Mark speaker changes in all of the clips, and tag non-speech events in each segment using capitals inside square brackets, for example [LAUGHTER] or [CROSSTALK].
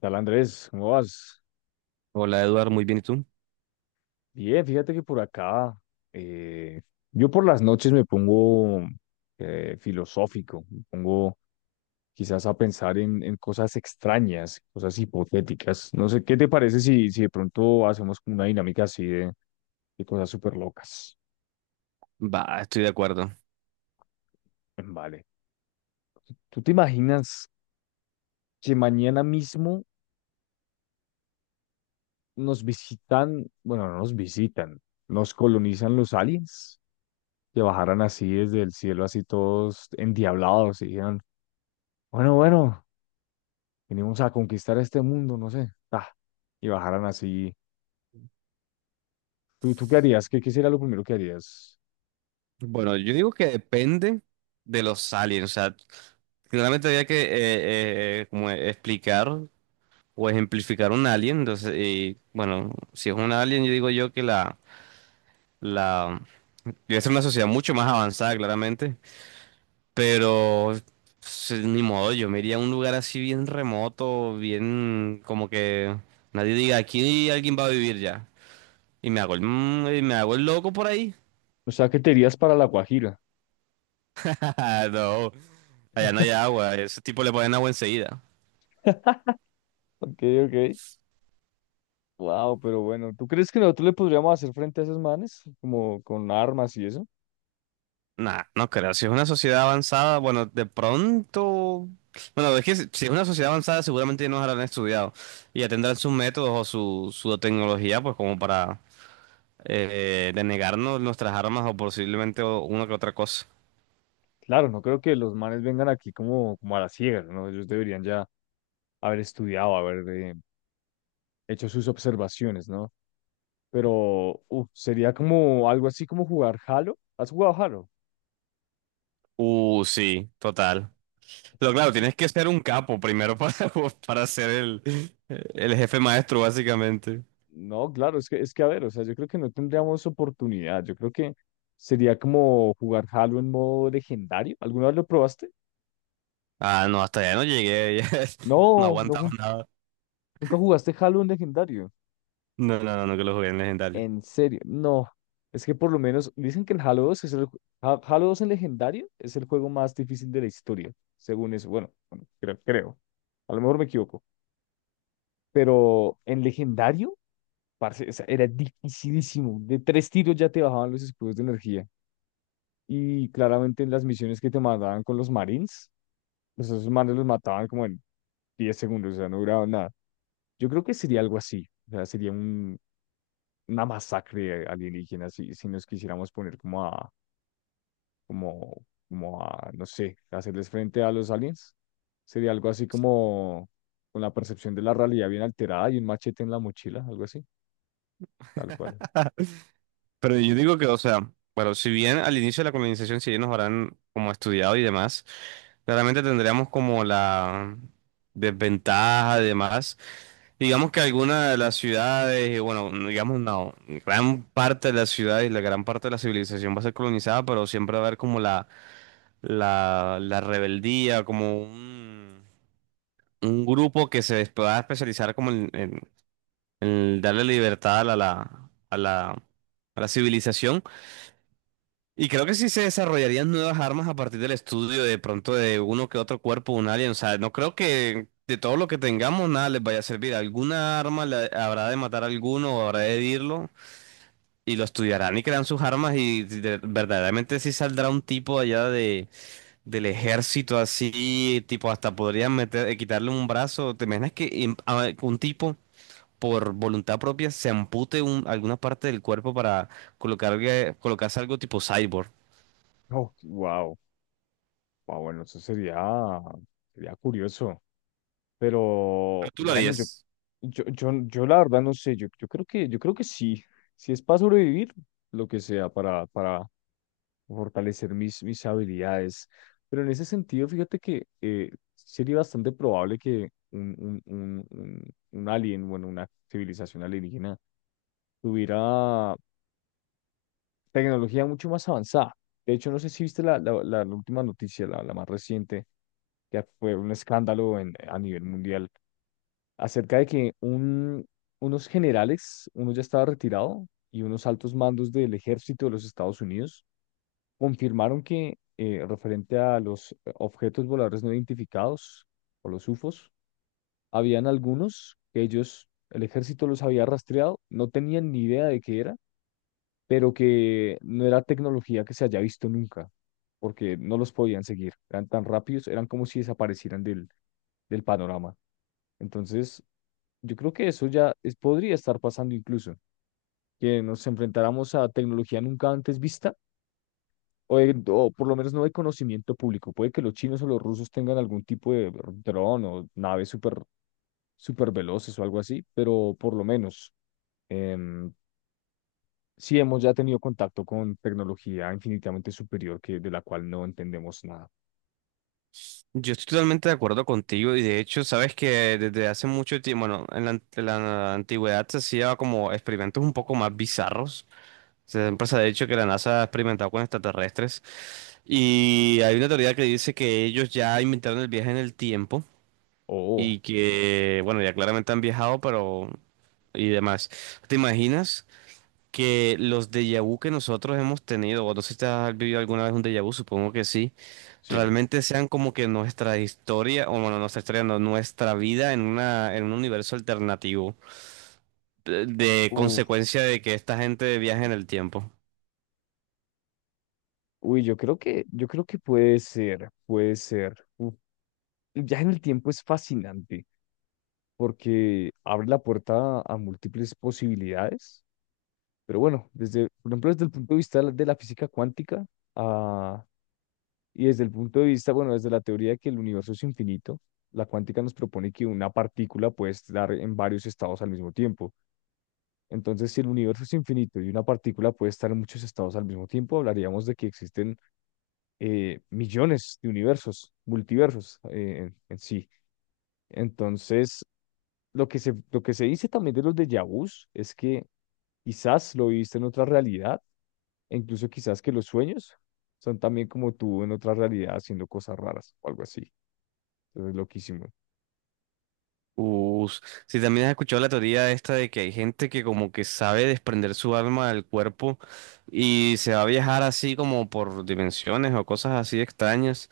Speaker 1: Tal Andrés, ¿cómo vas?
Speaker 2: Hola Eduardo, muy bien, ¿y tú?
Speaker 1: Bien, fíjate que por acá, eh, yo por las noches me pongo filosófico, me pongo quizás a pensar en cosas extrañas, cosas hipotéticas. No sé, ¿qué te parece si de pronto hacemos como una dinámica así de cosas súper locas?
Speaker 2: Va, estoy de acuerdo.
Speaker 1: Vale. ¿Tú te imaginas que mañana mismo nos visitan, bueno, no nos visitan, nos colonizan los aliens? Que bajaran así desde el cielo, así todos endiablados, y dijeran, bueno, bueno, venimos a conquistar este mundo, no sé. Ah, y bajaran así. ¿Tú qué harías? ¿Qué sería lo primero que harías?
Speaker 2: Bueno, yo digo que depende de los aliens, o sea, claramente había que como explicar o ejemplificar un alien, entonces, y, bueno, si es un alien, yo digo yo que la debe ser una sociedad mucho más avanzada, claramente, pero sí, ni modo, yo me iría a un lugar así bien remoto, bien como que nadie diga, aquí alguien va a vivir ya, y me hago y me hago el loco por ahí.
Speaker 1: O sea, ¿qué te irías para La Guajira.
Speaker 2: [LAUGHS] Ah, no. Allá no hay agua, ese tipo le ponen agua enseguida.
Speaker 1: [LAUGHS] Ok, ok. Wow, pero bueno, ¿tú crees que nosotros le podríamos hacer frente a esos manes? Como con armas y eso.
Speaker 2: Nah, no creo. Si es una sociedad avanzada, bueno, de pronto. Bueno, es que si es una sociedad avanzada, seguramente ya nos habrán estudiado y ya tendrán sus métodos o su tecnología, pues como para denegarnos nuestras armas o posiblemente una que otra cosa.
Speaker 1: Claro, no creo que los manes vengan aquí como, como a la ciega, ¿no? Ellos deberían ya haber estudiado, haber hecho sus observaciones, ¿no? Pero uf, sería como algo así como jugar Halo. ¿Has jugado Halo?
Speaker 2: Sí, total. Pero claro, tienes que ser un capo primero para, [LAUGHS] para ser el jefe maestro, básicamente.
Speaker 1: No, claro, es que a ver, o sea, yo creo que no tendríamos oportunidad. Yo creo que sería como jugar Halo en modo legendario. ¿Alguna vez lo probaste?
Speaker 2: Ah, no, hasta allá no llegué, [LAUGHS] ya no
Speaker 1: No, no,
Speaker 2: aguantaba nada.
Speaker 1: nunca jugaste Halo en legendario.
Speaker 2: No, no, no, no que lo jugué en legendario.
Speaker 1: En serio, no. Es que por lo menos dicen que el Halo 2 es el Halo 2 en legendario es el juego más difícil de la historia, según eso. Bueno, bueno, creo. A lo mejor me equivoco. Pero en legendario, parce, o sea, era dificilísimo. De tres tiros ya te bajaban los escudos de energía. Y claramente en las misiones que te mandaban con los Marines, pues esos manes los mataban como en 10 segundos, o sea, no duraban nada. Yo creo que sería algo así, o sea, una masacre alienígena si nos quisiéramos poner como a, no sé, hacerles frente a los aliens. Sería algo así como con la percepción de la realidad bien alterada y un machete en la mochila, algo así, tal cual.
Speaker 2: [LAUGHS] Pero yo digo que, o sea, bueno, si bien al inicio de la colonización, si bien nos habrán como estudiado y demás, claramente tendríamos como la desventaja y demás. Digamos que alguna de las ciudades, y bueno, digamos no, gran parte de las ciudades y la gran parte de la civilización va a ser colonizada, pero siempre va a haber como la rebeldía, como un grupo que se va a especializar como en el darle libertad a la a la civilización. Y creo que sí se desarrollarían nuevas armas a partir del estudio de pronto de uno que otro cuerpo, de un alien. O sea, no creo que de todo lo que tengamos nada les vaya a servir. Alguna arma habrá de matar a alguno o habrá de herirlo y lo estudiarán y crean sus armas y verdaderamente sí saldrá un tipo allá de, del ejército así, tipo hasta podrían meter, quitarle un brazo. ¿Te imaginas que un tipo por voluntad propia se ampute alguna parte del cuerpo para colocarse algo tipo cyborg?
Speaker 1: Oh, wow, wow, bueno, sería curioso. Pero
Speaker 2: Pero tú lo
Speaker 1: bueno,
Speaker 2: harías.
Speaker 1: yo la verdad no sé, yo creo que sí, si es para sobrevivir, lo que sea, para fortalecer mis habilidades. Pero en ese sentido, fíjate que sería bastante probable que un alien, bueno, una civilización alienígena, tuviera tecnología mucho más avanzada. De hecho, no sé si viste la última noticia, la más reciente, que fue un escándalo en, a nivel mundial acerca de que unos generales, uno ya estaba retirado, y unos altos mandos del ejército de los Estados Unidos confirmaron que, referente a los objetos voladores no identificados, o los UFOs, habían algunos que ellos, el ejército los había rastreado, no tenían ni idea de qué era, pero que no era tecnología que se haya visto nunca, porque no los podían seguir, eran tan rápidos, eran como si desaparecieran del, del panorama. Entonces, yo creo que eso podría estar pasando incluso, que nos enfrentáramos a tecnología nunca antes vista, o, o por lo menos no de conocimiento público. Puede que los chinos o los rusos tengan algún tipo de dron o naves súper veloces o algo así, pero por lo menos em, sí hemos ya tenido contacto con tecnología infinitamente superior que, de la cual no entendemos nada.
Speaker 2: Yo estoy totalmente de acuerdo contigo y de hecho, sabes que desde hace mucho tiempo, bueno, en en la antigüedad se hacía como experimentos un poco más bizarros. Siempre se ha dicho que la NASA ha experimentado con extraterrestres y hay una teoría que dice que ellos ya inventaron el viaje en el tiempo
Speaker 1: Oh,
Speaker 2: y que, bueno, ya claramente han viajado, pero y demás. ¿Te imaginas que los déjà vu que nosotros hemos tenido, o no sé si te has vivido alguna vez un déjà vu, supongo que sí,
Speaker 1: sí.
Speaker 2: realmente sean como que nuestra historia, o bueno, nuestra historia, no, nuestra vida en en un universo alternativo, de
Speaker 1: Uf.
Speaker 2: consecuencia de que esta gente viaja en el tiempo?
Speaker 1: Uy, yo creo que puede ser, puede ser. Uf, ya en el tiempo es fascinante. Porque abre la puerta a múltiples posibilidades. Pero bueno, desde, por ejemplo, desde el punto de vista de la física cuántica, ah, y desde el punto de vista, bueno, desde la teoría de que el universo es infinito, la cuántica nos propone que una partícula puede estar en varios estados al mismo tiempo. Entonces, si el universo es infinito y una partícula puede estar en muchos estados al mismo tiempo, hablaríamos de que existen millones de universos, multiversos en sí. Entonces, lo que se dice también de los déjà vus es que quizás lo viviste en otra realidad, e incluso quizás que los sueños son también como tú en otra realidad haciendo cosas raras o algo así. Entonces, loquísimo.
Speaker 2: Us- si también has escuchado la teoría esta de que hay gente que como que sabe desprender su alma del cuerpo y se va a viajar así como por dimensiones o cosas así extrañas.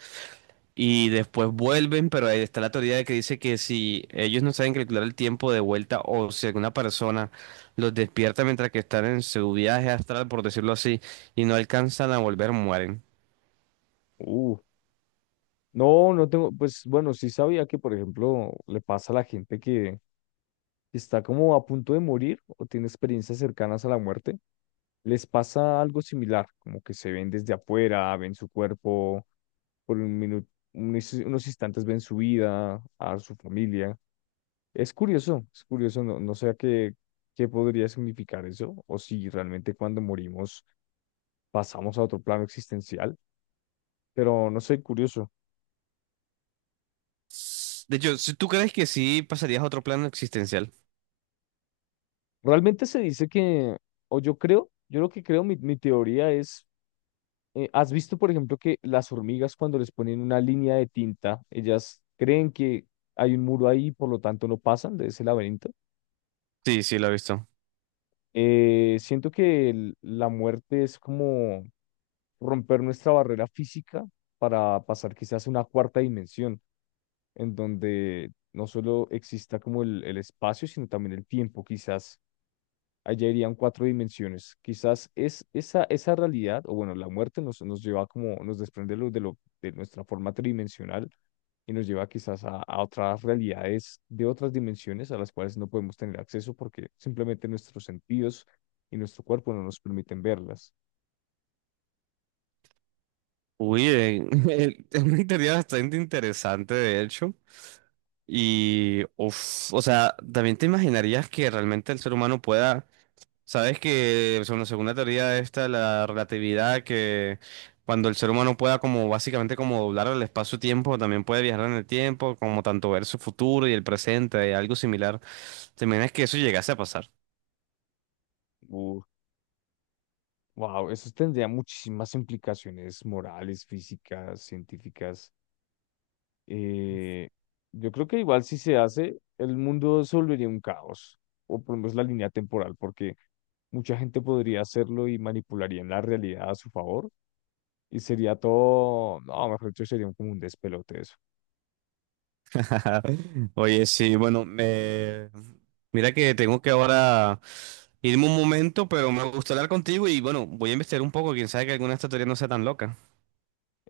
Speaker 2: Y después vuelven, pero ahí está la teoría de que dice que si ellos no saben calcular el tiempo de vuelta o si alguna persona los despierta mientras que están en su viaje astral, por decirlo así, y no alcanzan a volver, mueren.
Speaker 1: Uh, no, no tengo, pues bueno, sí sabía que, por ejemplo, le pasa a la gente que está como a punto de morir o tiene experiencias cercanas a la muerte, les pasa algo similar, como que se ven desde afuera, ven su cuerpo por un minuto, unos instantes ven su vida, a su familia. Es curioso, no, no sé a qué, qué podría significar eso, o si realmente cuando morimos pasamos a otro plano existencial, pero no sé, curioso.
Speaker 2: De hecho, ¿si tú crees que sí pasarías a otro plano existencial?
Speaker 1: Realmente se dice que, o yo creo, yo lo que creo, mi teoría es, ¿has visto, por ejemplo, que las hormigas cuando les ponen una línea de tinta, ellas creen que hay un muro ahí, por lo tanto no pasan de ese laberinto?
Speaker 2: Sí, sí, lo he visto.
Speaker 1: Siento que la muerte es como romper nuestra barrera física para pasar quizás a una cuarta dimensión, en donde no solo exista como el espacio, sino también el tiempo, quizás allá irían cuatro dimensiones. Quizás es esa, esa realidad, o bueno, la muerte nos lleva como, nos desprende de nuestra forma tridimensional y nos lleva quizás a otras realidades de otras dimensiones a las cuales no podemos tener acceso porque simplemente nuestros sentidos y nuestro cuerpo no nos permiten verlas.
Speaker 2: Uy, [LAUGHS] es una teoría bastante interesante, de hecho. Y, uf, o sea, también te imaginarías que realmente el ser humano pueda. Sabes que según la segunda teoría esta, la relatividad, que cuando el ser humano pueda como básicamente como doblar el espacio-tiempo, también puede viajar en el tiempo, como tanto ver su futuro y el presente, y algo similar. ¿Te imaginas que eso llegase a pasar?
Speaker 1: Uf, wow, eso tendría muchísimas implicaciones morales, físicas, científicas. Eh, yo creo que igual si se hace, el mundo se volvería un caos, o por lo menos la línea temporal, porque mucha gente podría hacerlo y manipularía la realidad a su favor, y sería todo, no, mejor dicho, como un despelote eso.
Speaker 2: [LAUGHS] Oye, sí, bueno, me... mira que tengo que ahora irme un momento, pero me gusta hablar contigo y bueno, voy a investigar un poco, quién sabe que alguna de estas teorías no sea tan loca.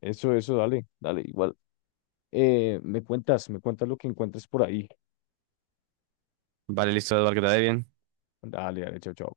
Speaker 1: Eso, dale, dale, igual. Me cuentas lo que encuentres por ahí.
Speaker 2: Vale, listo, Eduardo, que te vaya bien.
Speaker 1: Dale, dale, chao, chao.